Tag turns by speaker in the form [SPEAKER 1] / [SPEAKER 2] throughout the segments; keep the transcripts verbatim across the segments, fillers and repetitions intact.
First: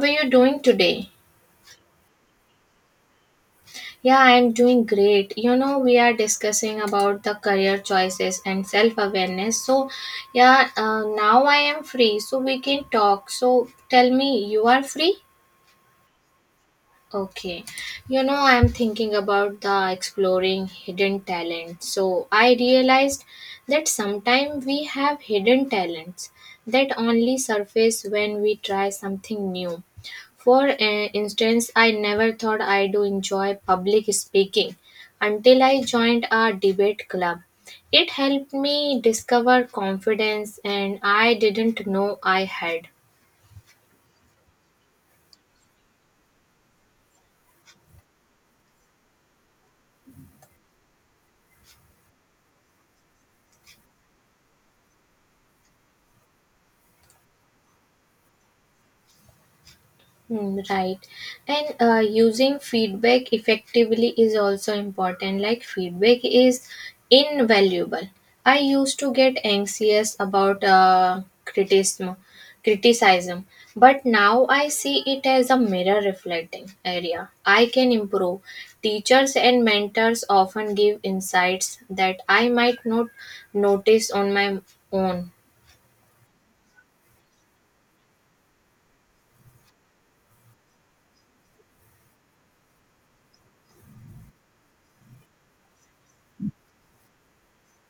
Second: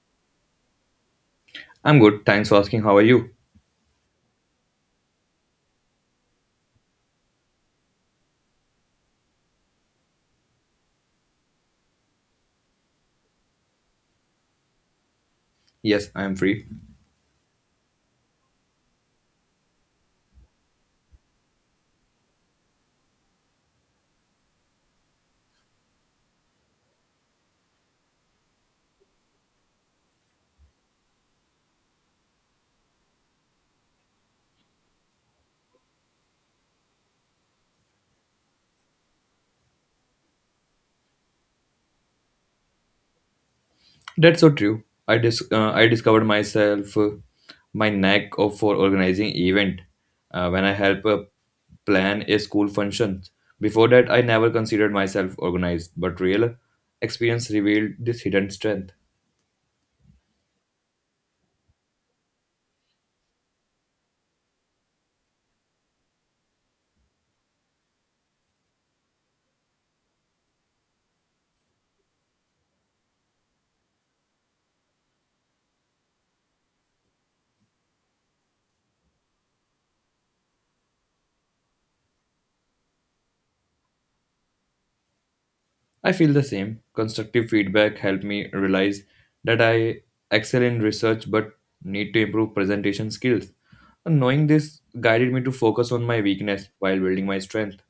[SPEAKER 1] How are you doing today?
[SPEAKER 2] I'm good. Thanks for asking. How are you?
[SPEAKER 1] Yeah, I'm doing great. You know, we are discussing about the career choices and self-awareness. So, yeah, uh, now I am free, so we can talk. So, tell me, you are free?
[SPEAKER 2] Yes, I am free.
[SPEAKER 1] Okay. You know, I'm thinking about the exploring hidden talent. So I realized that sometimes we have hidden talents that only surface when we try something new. For uh, instance, I never thought I do enjoy public speaking until I joined a debate club. It helped me discover confidence and I didn't know I had.
[SPEAKER 2] That's so true. I dis- uh, I discovered myself, uh, my knack of for organizing event uh, when I help, uh, plan a school function. Before that, I never considered myself organized, but real experience revealed this hidden strength.
[SPEAKER 1] Hmm, right. And uh, using feedback effectively is also important. Like, feedback is invaluable. I used to get anxious about uh, criticism, criticism, but now I see it as a mirror reflecting area. I can improve. Teachers and mentors often give insights that I might not notice on my own.
[SPEAKER 2] I feel the same. Constructive feedback helped me realize that I excel in research but need to improve presentation skills. And knowing this guided me to focus on my weakness while building my strength.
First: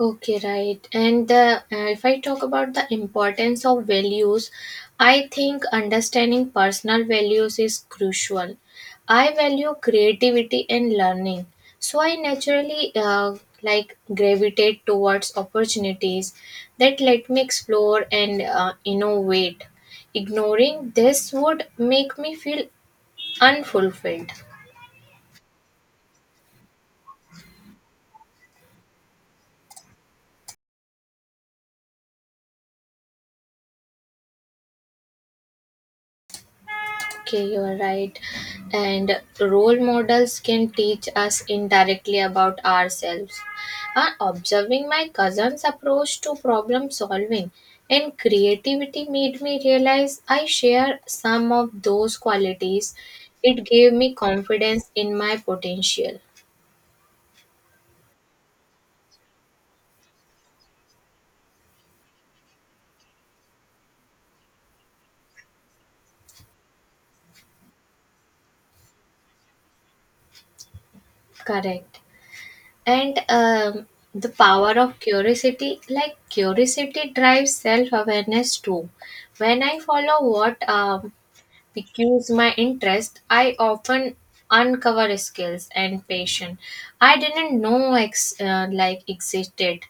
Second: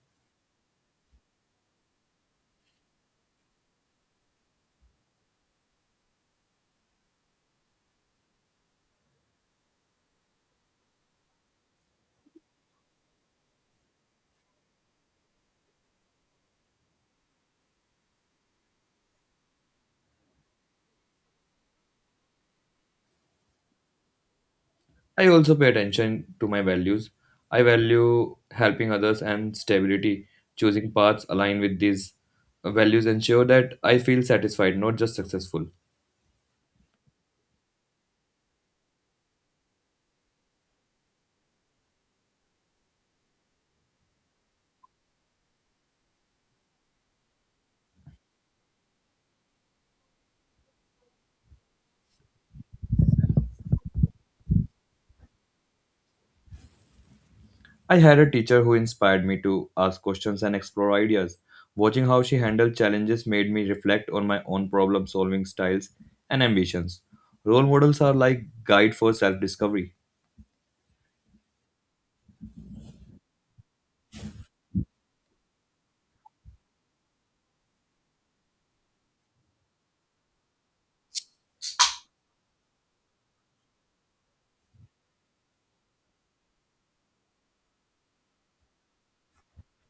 [SPEAKER 1] Okay, right. And uh, uh, if I talk about the importance of values, I think understanding personal values is crucial. I value creativity and learning, so I naturally uh, like gravitate towards opportunities that let me explore and uh, innovate. Ignoring this would make me feel unfulfilled.
[SPEAKER 2] I also pay attention to my values. I value helping others and stability. Choosing paths aligned with these values ensure that I feel satisfied, not just successful.
[SPEAKER 1] Okay, you are right. And role models can teach us indirectly about ourselves. Uh, observing my cousin's approach to problem solving and creativity made me realize I share some of those qualities. It gave me confidence in my potential.
[SPEAKER 2] I had a teacher who inspired me to ask questions and explore ideas. Watching how she handled challenges made me reflect on my own problem solving styles and ambitions. Role models are like guide for self discovery.
[SPEAKER 1] Correct. And um, the power of curiosity, like curiosity drives self awareness too. When I follow what um, piques my interest, I often uncover skills and passion I didn't know ex- uh, like existed.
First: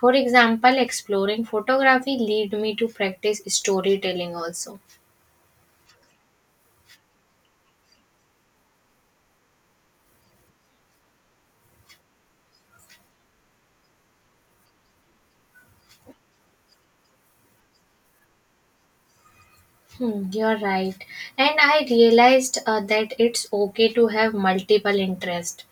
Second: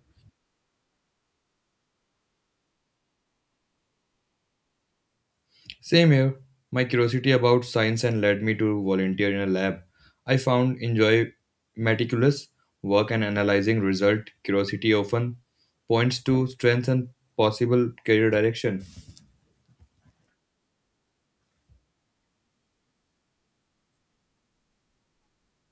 [SPEAKER 1] For example, exploring photography led me to practice storytelling also.
[SPEAKER 2] Same here. My curiosity about science and led me to volunteer in a lab. I found enjoy meticulous work and analyzing result. Curiosity often points to strengths and possible career direction.
[SPEAKER 1] Hmm, you're right. And I realized uh, that it's okay to have multiple interests.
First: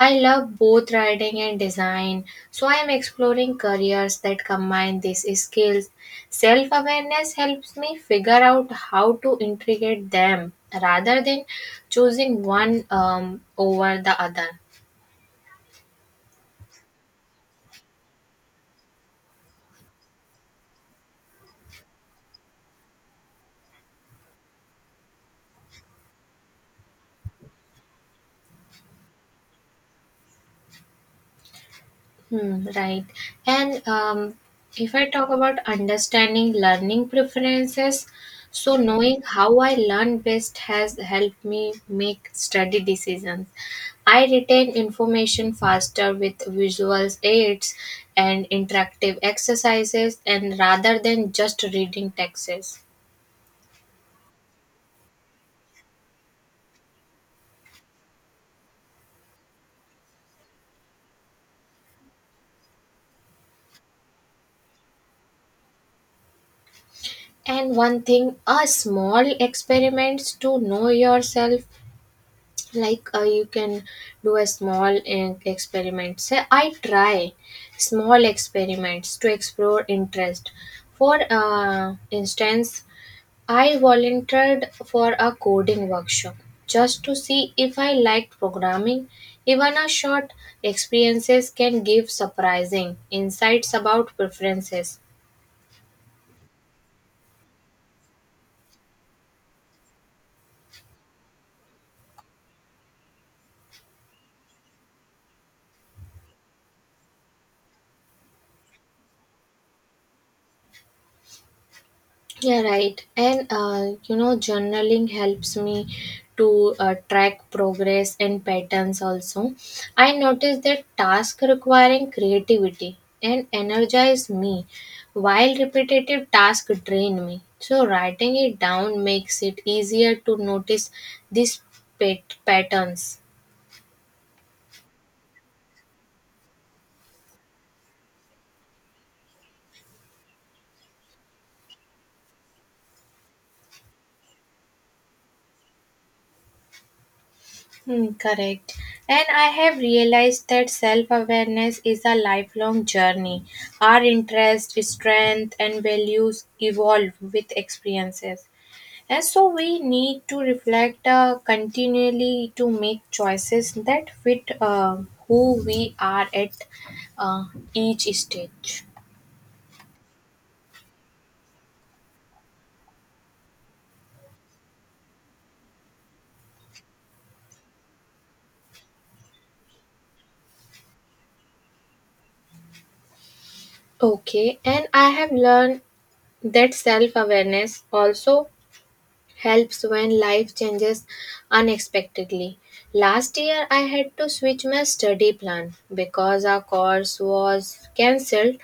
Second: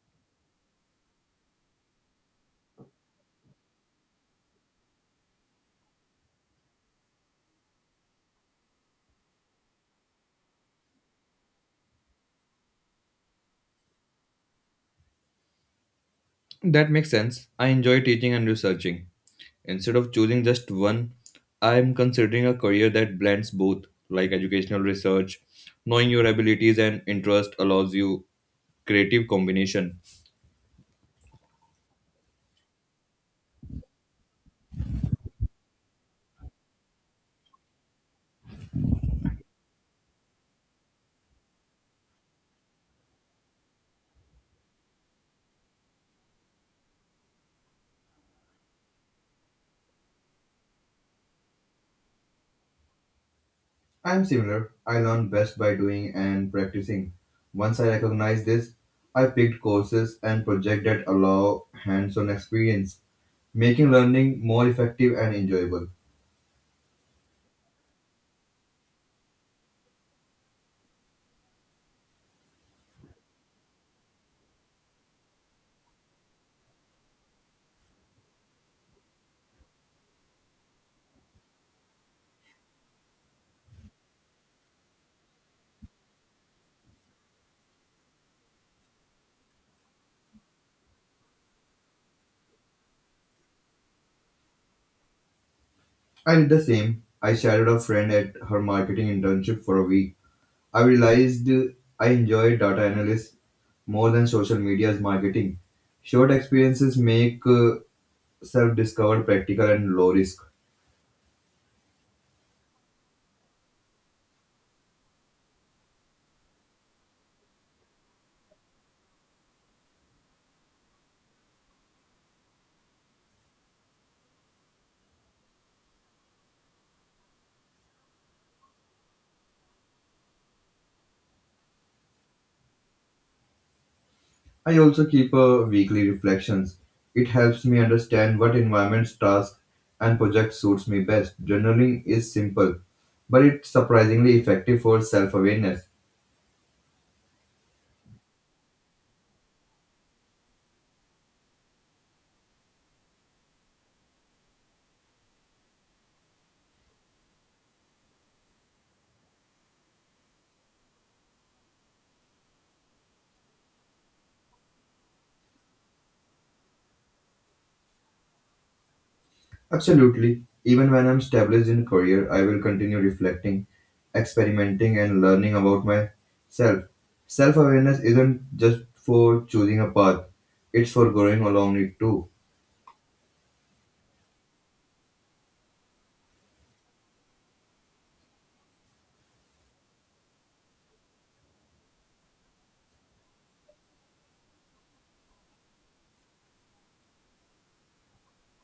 [SPEAKER 1] I love both writing and design, so I am exploring careers that combine these skills. Self awareness helps me figure out how to integrate them rather than choosing one um, over the other.
[SPEAKER 2] That makes sense. I enjoy teaching and researching. Instead of choosing just one, I am considering a career that blends both, like educational research. Knowing your abilities and interest allows you creative combination.
[SPEAKER 1] Hmm, right. And um, if I talk about understanding learning preferences, so knowing how I learn best has helped me make study decisions. I retain information faster with visual aids and interactive exercises, and rather than just reading texts.
[SPEAKER 2] I'm similar. I learn best by doing and practicing. Once I recognized this, I picked courses and projects that allow hands-on experience, making learning more effective and enjoyable.
[SPEAKER 1] And one thing, a small experiments to know yourself like uh, you can do a small uh, experiment say I try small experiments to explore interest for uh, instance I volunteered for a coding workshop just to see if I liked programming even a short experiences can give surprising insights about preferences.
[SPEAKER 2] I did the same. I shadowed a friend at her marketing internship for a week. I realized I enjoy data analysis more than social media's marketing. Short experiences make uh, self-discovered practical and low risk.
[SPEAKER 1] Yeah, right. And uh, you know, journaling helps me to uh, track progress and patterns also. I notice that tasks requiring creativity and energize me, while repetitive tasks drain me. So, writing it down makes it easier to notice these pat- patterns.
[SPEAKER 2] I also keep a weekly reflections. It helps me understand what environments, tasks, and projects suits me best. Journaling is simple, but it's surprisingly effective for self-awareness.
[SPEAKER 1] Hmm, correct. And I have realized that self awareness is a lifelong journey. Our interests, strength, and values evolve with experiences. And so we need to reflect uh, continually to make choices that fit uh, who we are at uh, each stage.
[SPEAKER 2] Absolutely. Even when I'm established in career, I will continue reflecting, experimenting, and learning about myself. Self-awareness isn't just for choosing a path; it's for growing along it too.
[SPEAKER 1] Okay, and I have learned that self awareness also helps when life changes unexpectedly. Last year, I had to switch my study plan because our course was cancelled.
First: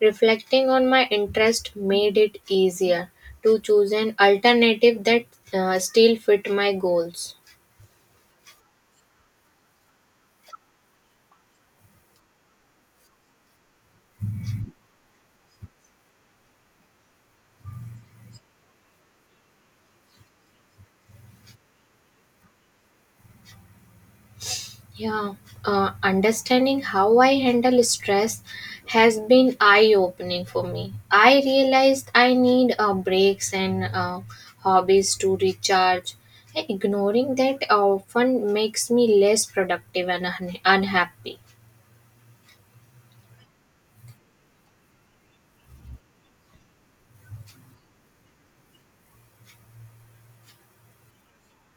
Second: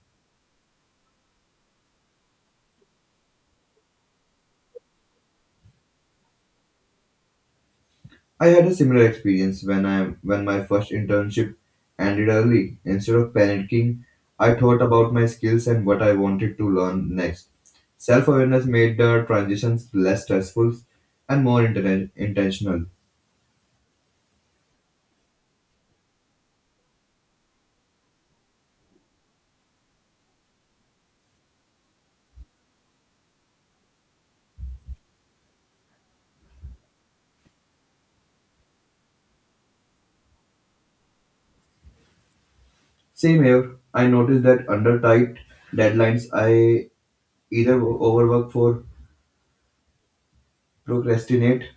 [SPEAKER 1] Reflecting on my interest made it easier to choose an alternative that uh, still fit my goals.
[SPEAKER 2] I had a similar experience when I when my first internship ended early. Instead of panicking, I thought about my skills and what I wanted to learn next. Self-awareness made the transitions less stressful and more inten- intentional.
[SPEAKER 1] Yeah, uh, understanding how I handle stress has been eye opening for me. I realized I need uh, breaks and uh, hobbies to recharge. Ignoring that often makes me less productive and unha- unhappy.
[SPEAKER 2] Same here, I noticed that under tight deadlines, I either overwork or procrastinate.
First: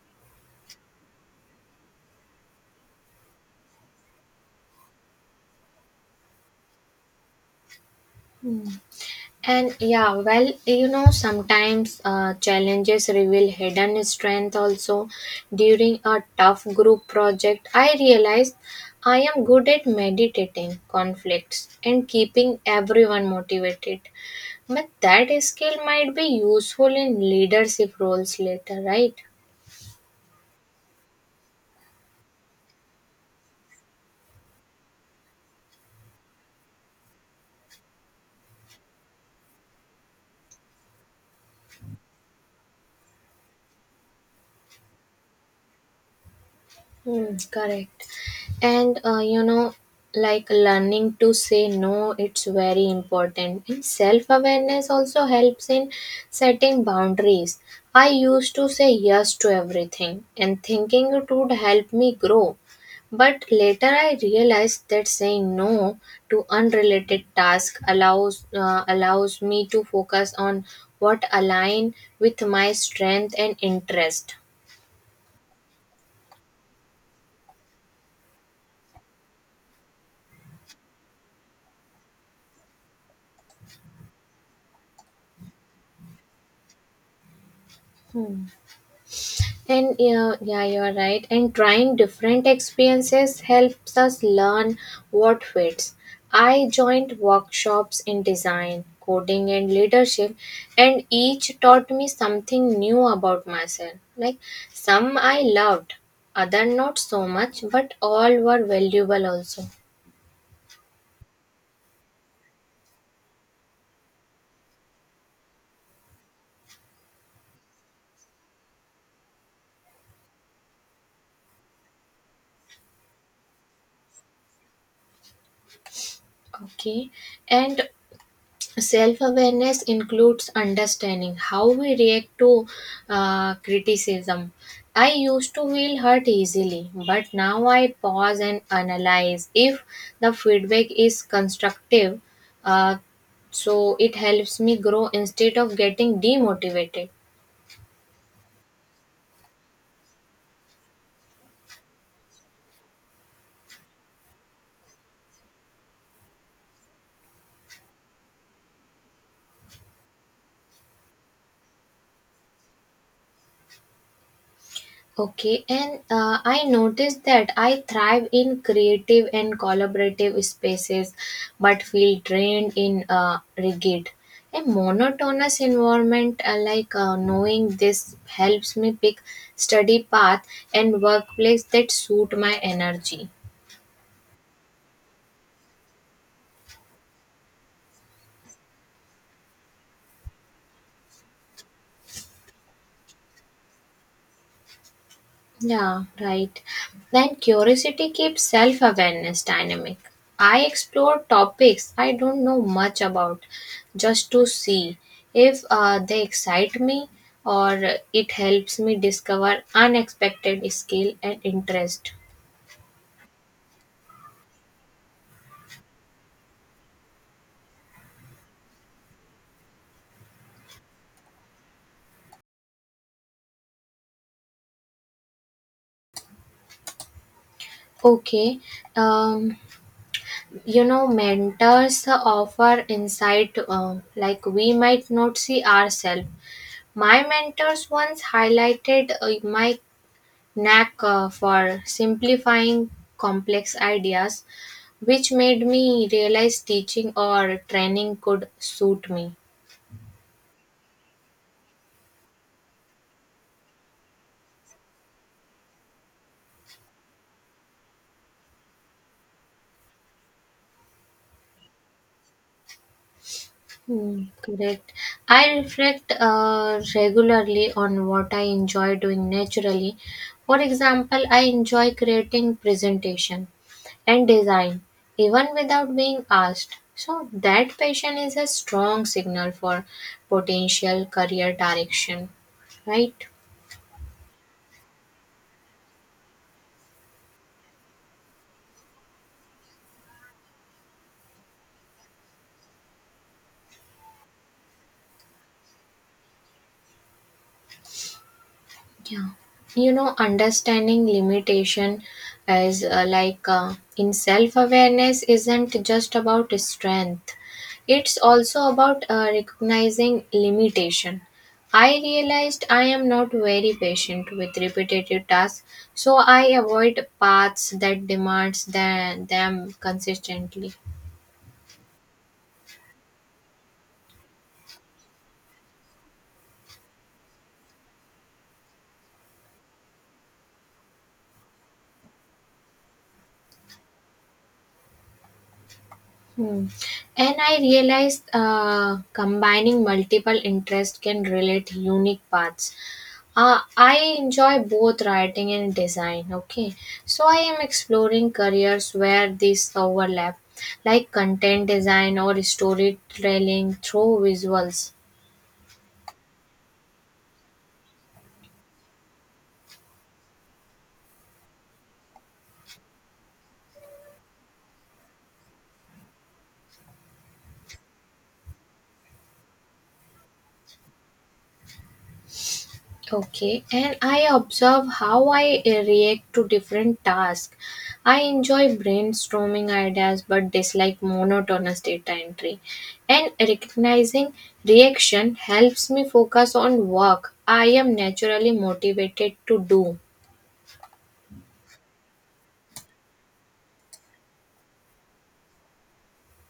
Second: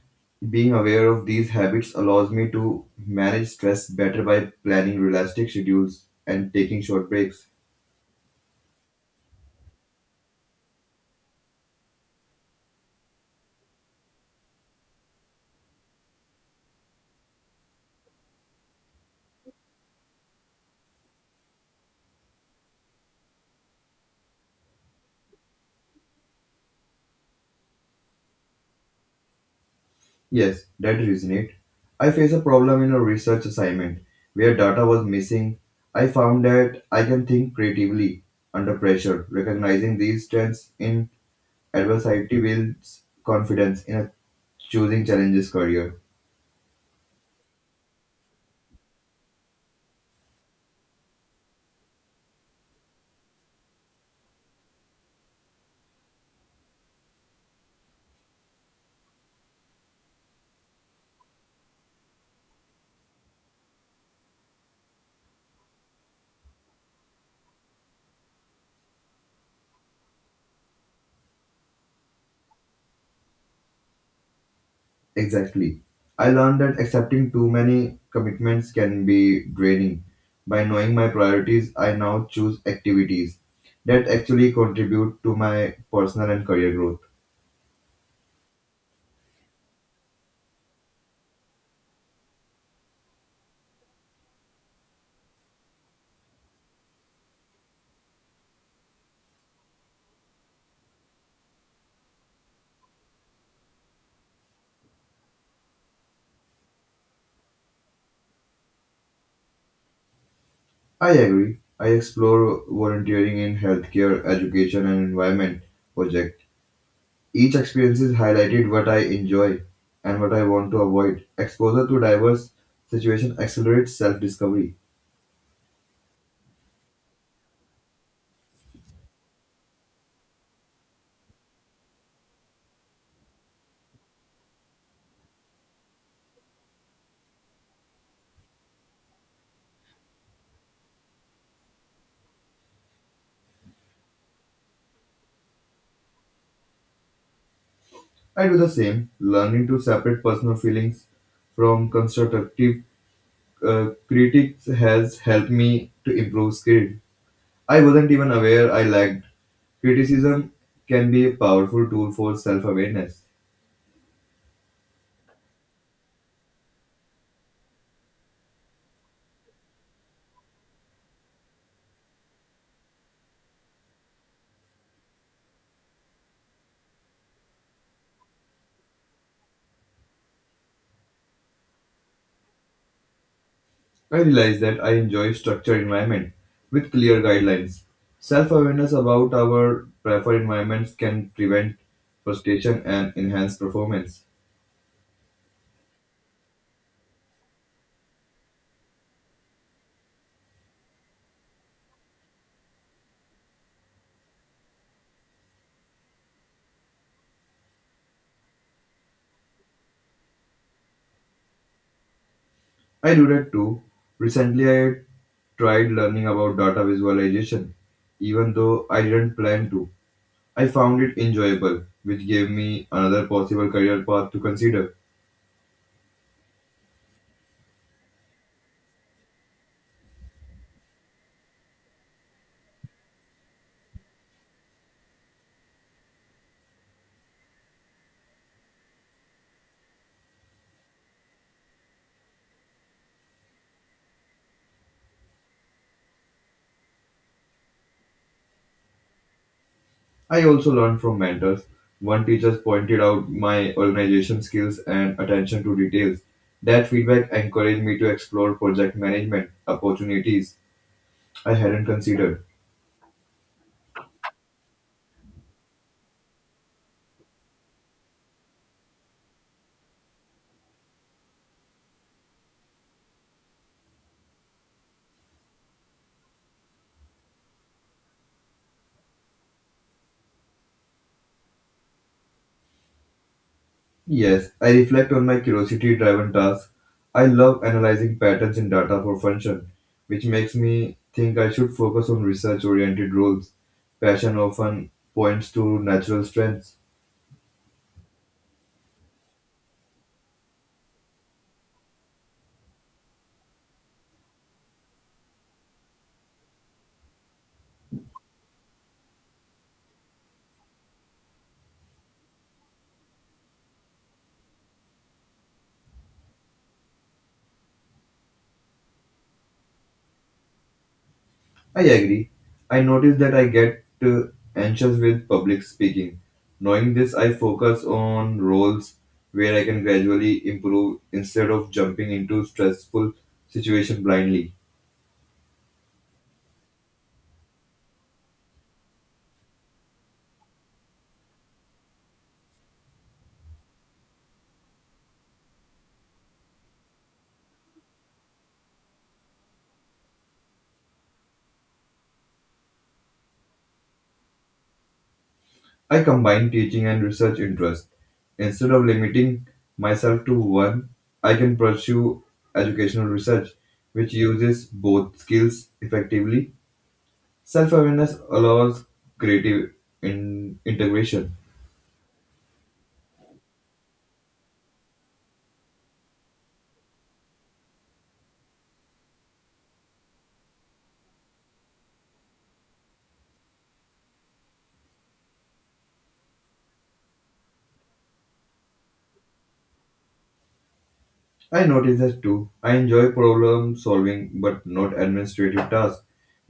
[SPEAKER 2] Being aware of these habits allows me to manage stress better by planning realistic schedules and taking short breaks.
[SPEAKER 1] And yeah, well, you know, sometimes uh, challenges reveal hidden strength also. During a tough group project, I realized I am good at meditating conflicts and keeping everyone motivated. But that skill might be useful in leadership roles later, right?
[SPEAKER 2] Yes, that resonates. I faced a problem in a research assignment where data was missing. I found that I can think creatively under pressure. Recognizing these strengths in adversity builds confidence in a choosing challenges career.
[SPEAKER 1] Hmm, correct. And uh, you know, like learning to say no, it's very important. And self awareness also helps in setting boundaries. I used to say yes to everything and thinking it would help me grow. But later I realized that saying no to unrelated tasks allows uh, allows me to focus on what align with my strength and interest.
[SPEAKER 2] Exactly. I learned that accepting too many commitments can be draining. By knowing my priorities, I now choose activities that actually contribute to my personal and career growth.
[SPEAKER 1] And yeah, yeah, you're right. And trying different experiences helps us learn what fits. I joined workshops in design, coding, and leadership, and each taught me something new about myself. Like some I loved, other not so much, but all were valuable also.
[SPEAKER 2] I agree. I explore volunteering in healthcare, education, and environment project. Each experience is highlighted what I enjoy and what I want to avoid. Exposure to diverse situations accelerates self-discovery.
[SPEAKER 1] Okay, and self awareness includes understanding how we react to uh, criticism. I used to feel hurt easily, but now I pause and analyze if the feedback is constructive, uh, so it helps me grow instead of getting demotivated.
[SPEAKER 2] I do the same, learning to separate personal feelings from constructive, uh, critics has helped me to improve skills. I wasn't even aware I lacked. Criticism can be a powerful tool for self-awareness.
[SPEAKER 1] Okay, and uh, I noticed that I thrive in creative and collaborative spaces, but feel drained in uh, rigid. A monotonous environment, uh, like uh, knowing this, helps me pick study path and workplace that suit my energy.
[SPEAKER 2] I realize that I enjoy structured environment with clear guidelines. Self-awareness about our preferred environments can prevent frustration and enhance performance.
[SPEAKER 1] Yeah, right. Then curiosity keeps self awareness dynamic. I explore topics I don't know much about just to see if uh, they excite me or it helps me discover unexpected skill and interest.
[SPEAKER 2] I do that too. Recently, I tried learning about data visualization, even though I didn't plan to. I found it enjoyable, which gave me another possible career path to consider.
[SPEAKER 1] Okay, um, you know, mentors offer insight um, like we might not see ourselves. My mentors once highlighted uh, my knack uh, for simplifying complex ideas, which made me realize teaching or training could suit me.
[SPEAKER 2] I also learned from mentors. One teacher pointed out my organization skills and attention to details. That feedback encouraged me to explore project management opportunities I hadn't considered.
[SPEAKER 1] Hmm, correct. I reflect uh, regularly on what I enjoy doing naturally. For example, I enjoy creating presentation and design even without being asked. So that passion is a strong signal for potential career direction, right?
[SPEAKER 2] Yes, I reflect on my curiosity driven tasks. I love analyzing patterns in data for function, which makes me think I should focus on research oriented roles. Passion often points to natural strengths.
[SPEAKER 1] Yeah. You know, understanding limitation as uh, like uh, in self awareness isn't just about strength, it's also about uh, recognizing limitation. I realized I am not very patient with repetitive tasks, so I avoid paths that demands tha- them consistently.
[SPEAKER 2] I agree. I notice that I get uh, anxious with public speaking. Knowing this, I focus on roles where I can gradually improve instead of jumping into stressful situation blindly.
[SPEAKER 1] Hmm. And I realized uh, combining multiple interests can relate unique paths. Uh, I enjoy both writing and design. Okay, so I am exploring careers where these overlap, like content design or storytelling through visuals.
[SPEAKER 2] I combine teaching and research interests. Instead of limiting myself to one, I can pursue educational research, which uses both skills effectively. Self-awareness allows creative in- integration.
[SPEAKER 1] Okay, and I observe how I react to different tasks. I enjoy brainstorming ideas but dislike monotonous data entry. And recognizing reaction helps me focus on work I am naturally motivated to do.
[SPEAKER 2] I notice that too. I enjoy problem solving but not administrative tasks.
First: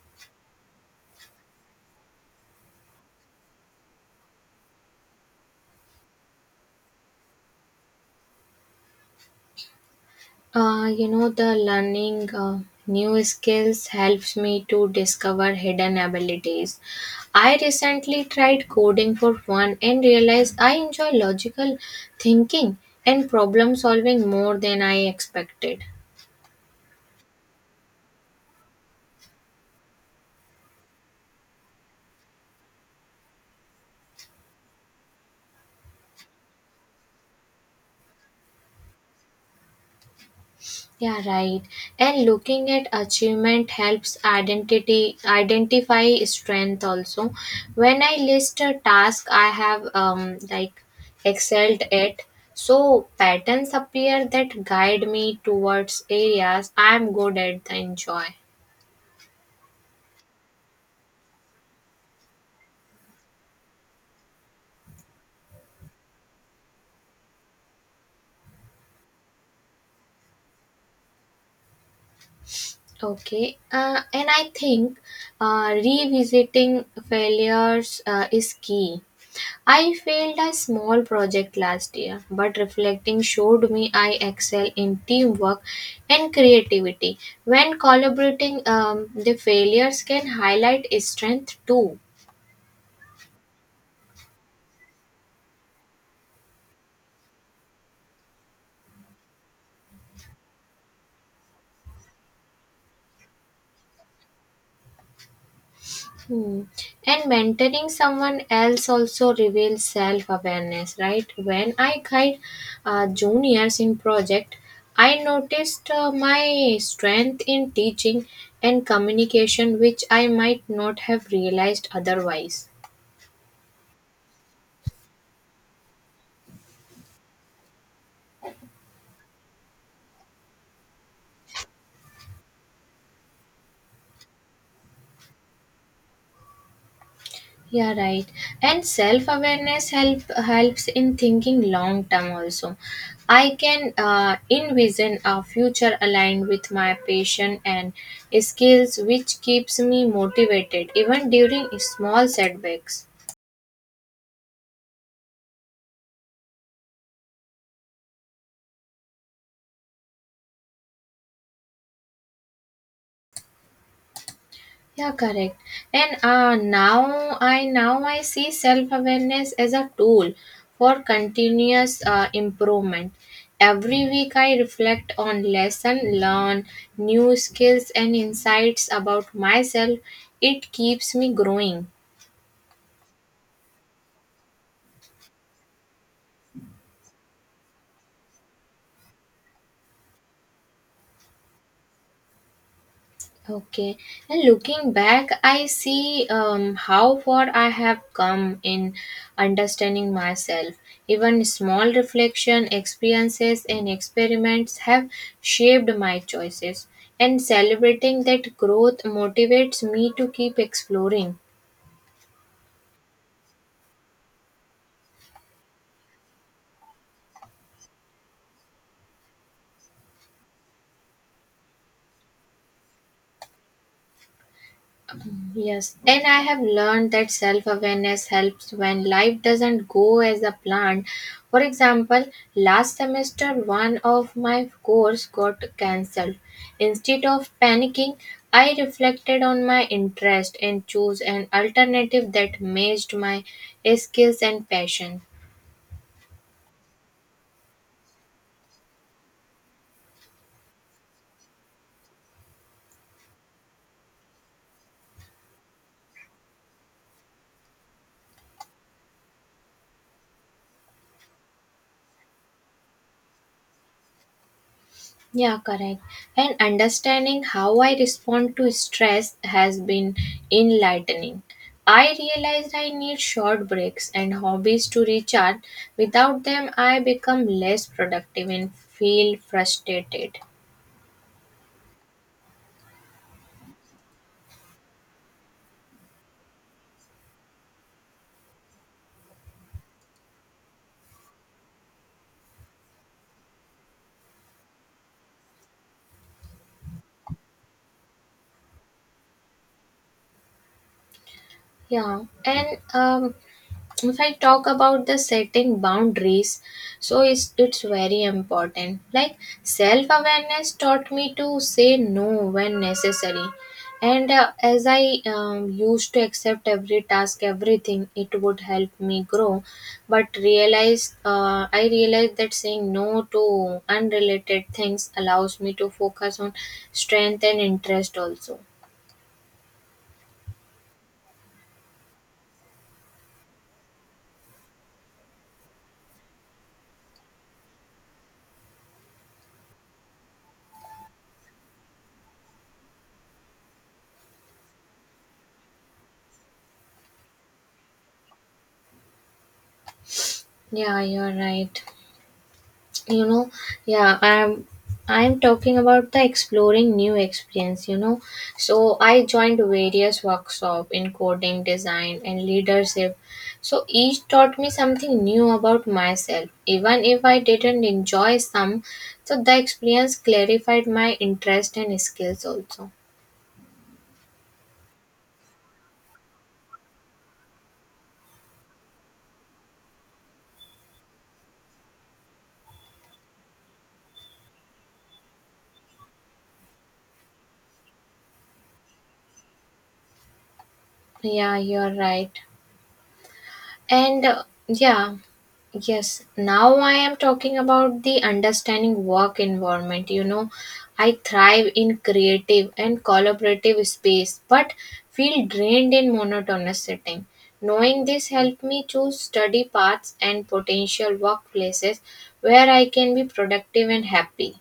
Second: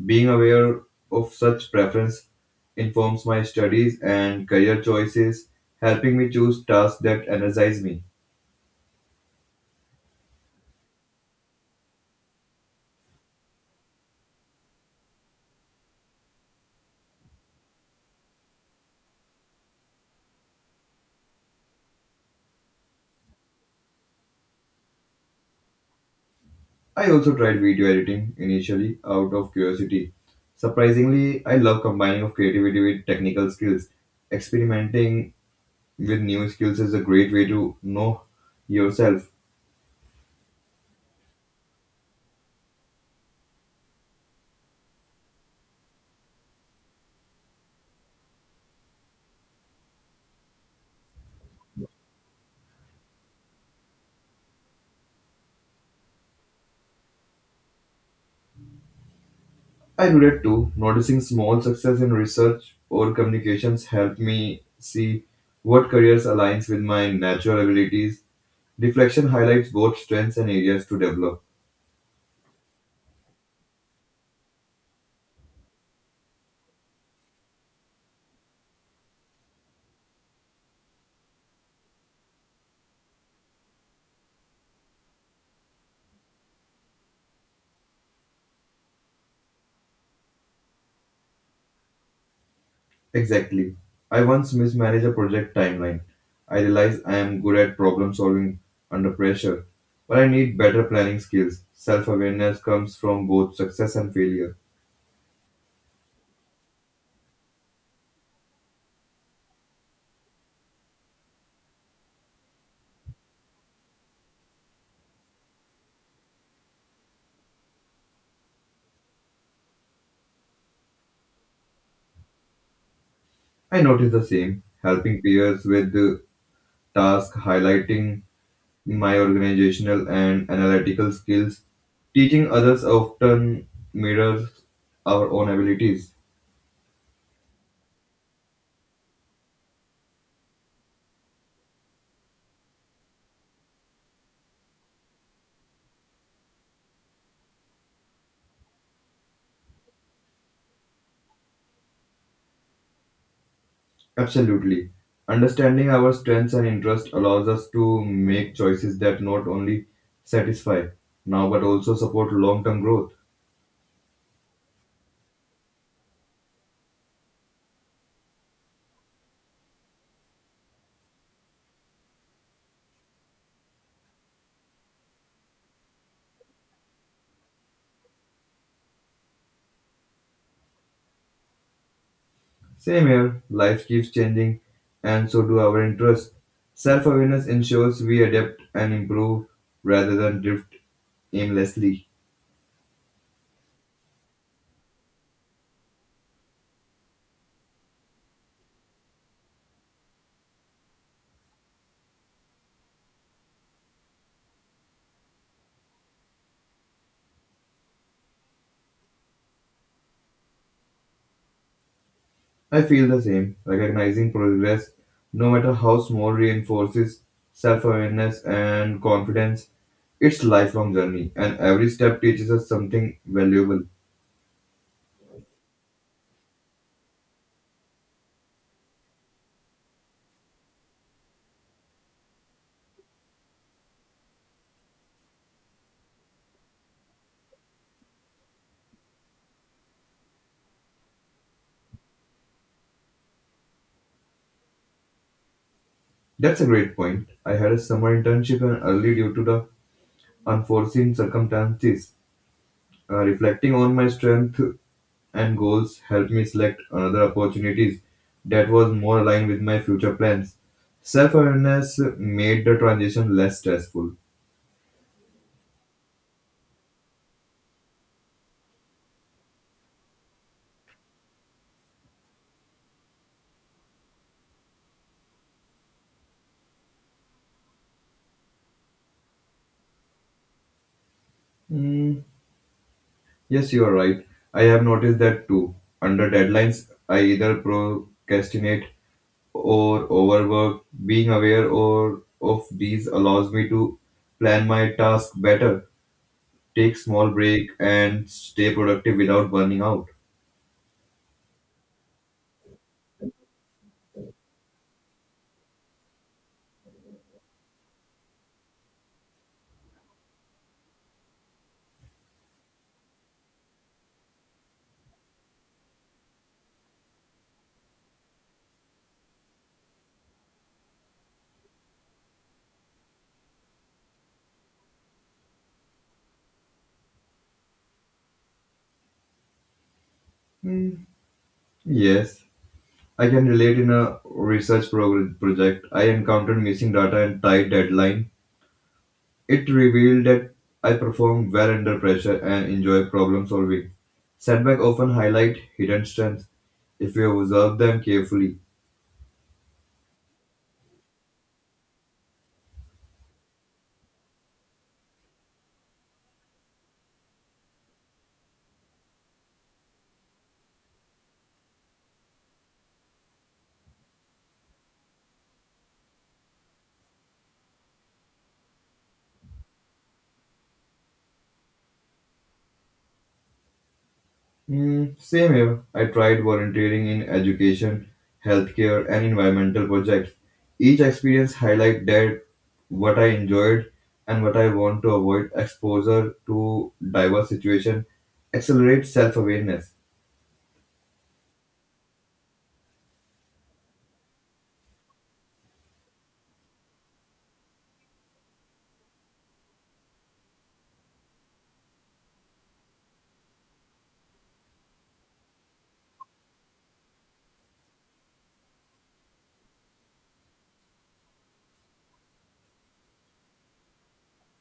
[SPEAKER 2] Being aware of such preference informs my studies and career choices, helping me choose tasks that energize me.
[SPEAKER 1] Uh, you know, the learning uh, new skills helps me to discover hidden abilities. I recently tried coding for fun and realized I enjoy logical thinking and problem solving more than I expected.
[SPEAKER 2] I also tried video editing initially out of curiosity. Surprisingly, I love combining of creativity with technical skills. Experimenting with new skills is a great way to know yourself.
[SPEAKER 1] Yeah, right. And looking at achievement helps identity identify strength also. When I list a task I have um like excelled at, so patterns appear that guide me towards areas I am good at and enjoy.
[SPEAKER 2] I do that too. Noticing small success in research or communications helped me see what careers aligns with my natural abilities. Deflection highlights both strengths and areas to develop.
[SPEAKER 1] Okay, uh, and I think uh, revisiting failures uh, is key. I failed a small project last year, but reflecting showed me I excel in teamwork and creativity. When collaborating, um, the failures can highlight strength too.
[SPEAKER 2] Exactly. I once mismanaged a project timeline. I realized I am good at problem solving under pressure, but I need better planning skills. Self awareness comes from both success and failure.
[SPEAKER 1] Hmm. And mentoring someone else also reveals self awareness, right? When I guide uh, juniors in project, I noticed uh, my strength in teaching and communication, which I might not have realized otherwise.
[SPEAKER 2] I noticed the same, helping peers with the task highlighting my organizational and analytical skills. Teaching others often mirrors our own abilities.
[SPEAKER 1] Yeah, right. And self awareness help helps in thinking long term also. I can uh, envision a future aligned with my passion and skills which keeps me motivated even during small setbacks.
[SPEAKER 2] Absolutely. Understanding our strengths and interests allows us to make choices that not only satisfy now but also support long term growth.
[SPEAKER 1] Yeah, correct. And uh, now I now I see self awareness as a tool for continuous uh, improvement. Every week I reflect on lesson learn new skills and insights about myself. It keeps me growing.
[SPEAKER 2] Same here, life keeps changing and so do our interests. Self awareness ensures we adapt and improve rather than drift aimlessly.
[SPEAKER 1] Okay, and looking back, I see um, how far I have come in understanding myself. Even small reflection, experiences, and experiments have shaped my choices, and celebrating that growth motivates me to keep exploring.
[SPEAKER 2] I feel the same. Recognizing progress, no matter how small, reinforces self awareness and confidence. It's lifelong journey, and every step teaches us something valuable.
[SPEAKER 1] Yes, and I have learned that self awareness helps when life doesn't go as a plan. For example, last semester one of my course got cancelled. Instead of panicking, I reflected on my interest and chose an alternative that matched my skills and passions.
[SPEAKER 2] That's a great point. I had a summer internship and early due to the unforeseen circumstances. Uh, reflecting on my strength and goals helped me select another opportunities that was more aligned with my future plans. Self awareness made the transition less stressful.
[SPEAKER 1] Yeah, correct. And understanding how I respond to stress has been enlightening. I realized I need short breaks and hobbies to recharge. Without them, I become less productive and feel frustrated.
[SPEAKER 2] Hmm. Yes, you are right. I have noticed that too. Under deadlines, I either procrastinate or overwork. Being aware or of these allows me to plan my task better, take small break, and stay productive without burning out.
[SPEAKER 1] Yeah, and um, if I talk about the setting boundaries so it's, it's very important like self awareness taught me to say no when necessary and uh, as i um, used to accept every task everything it would help me grow but realize, uh, i realized that saying no to unrelated things allows me to focus on strength and interest also.
[SPEAKER 2] Hmm, yes, I can relate in a research prog- project. I encountered missing data and tight deadline. It revealed that I perform well under pressure and enjoy problem solving. Setbacks often highlight hidden strengths if we observe them carefully.
[SPEAKER 1] Yeah, you're right. You know, yeah i'm i'm talking about the exploring new experience you know so I joined various workshop in coding design and leadership so each taught me something new about myself even if I didn't enjoy some so the experience clarified my interest and skills also.
[SPEAKER 2] Hmm, same here. I tried volunteering in education, healthcare, and environmental projects. Each experience highlight that what I enjoyed and what I want to avoid. Exposure to diverse situation accelerates self-awareness.
[SPEAKER 1] Yeah, you're right. And uh, yeah, yes, Now I am talking about the understanding work environment. You know, I thrive in creative and collaborative space, but feel drained in monotonous setting. Knowing this helped me choose study paths and potential workplaces where I can be productive and happy.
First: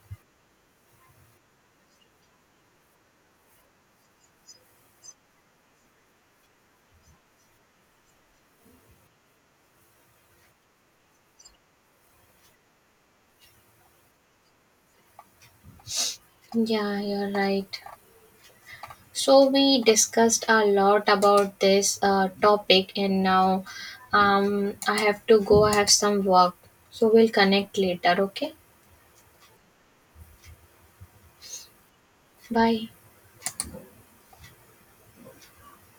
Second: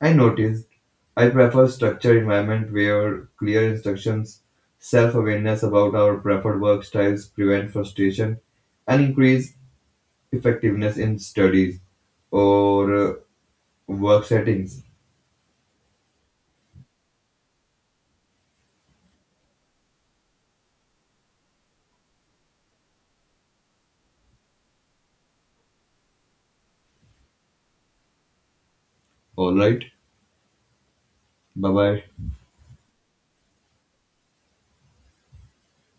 [SPEAKER 2] I noticed I prefer structured environment where clear instructions, self-awareness about our preferred work styles prevent frustration and increase effectiveness in studies or uh, work settings.
[SPEAKER 1] Yeah, you're right. So we discussed a lot about this uh, topic, and now um, I have to go. I have some work, so we'll connect later. Okay,
[SPEAKER 2] All right. Bye bye.
[SPEAKER 1] bye.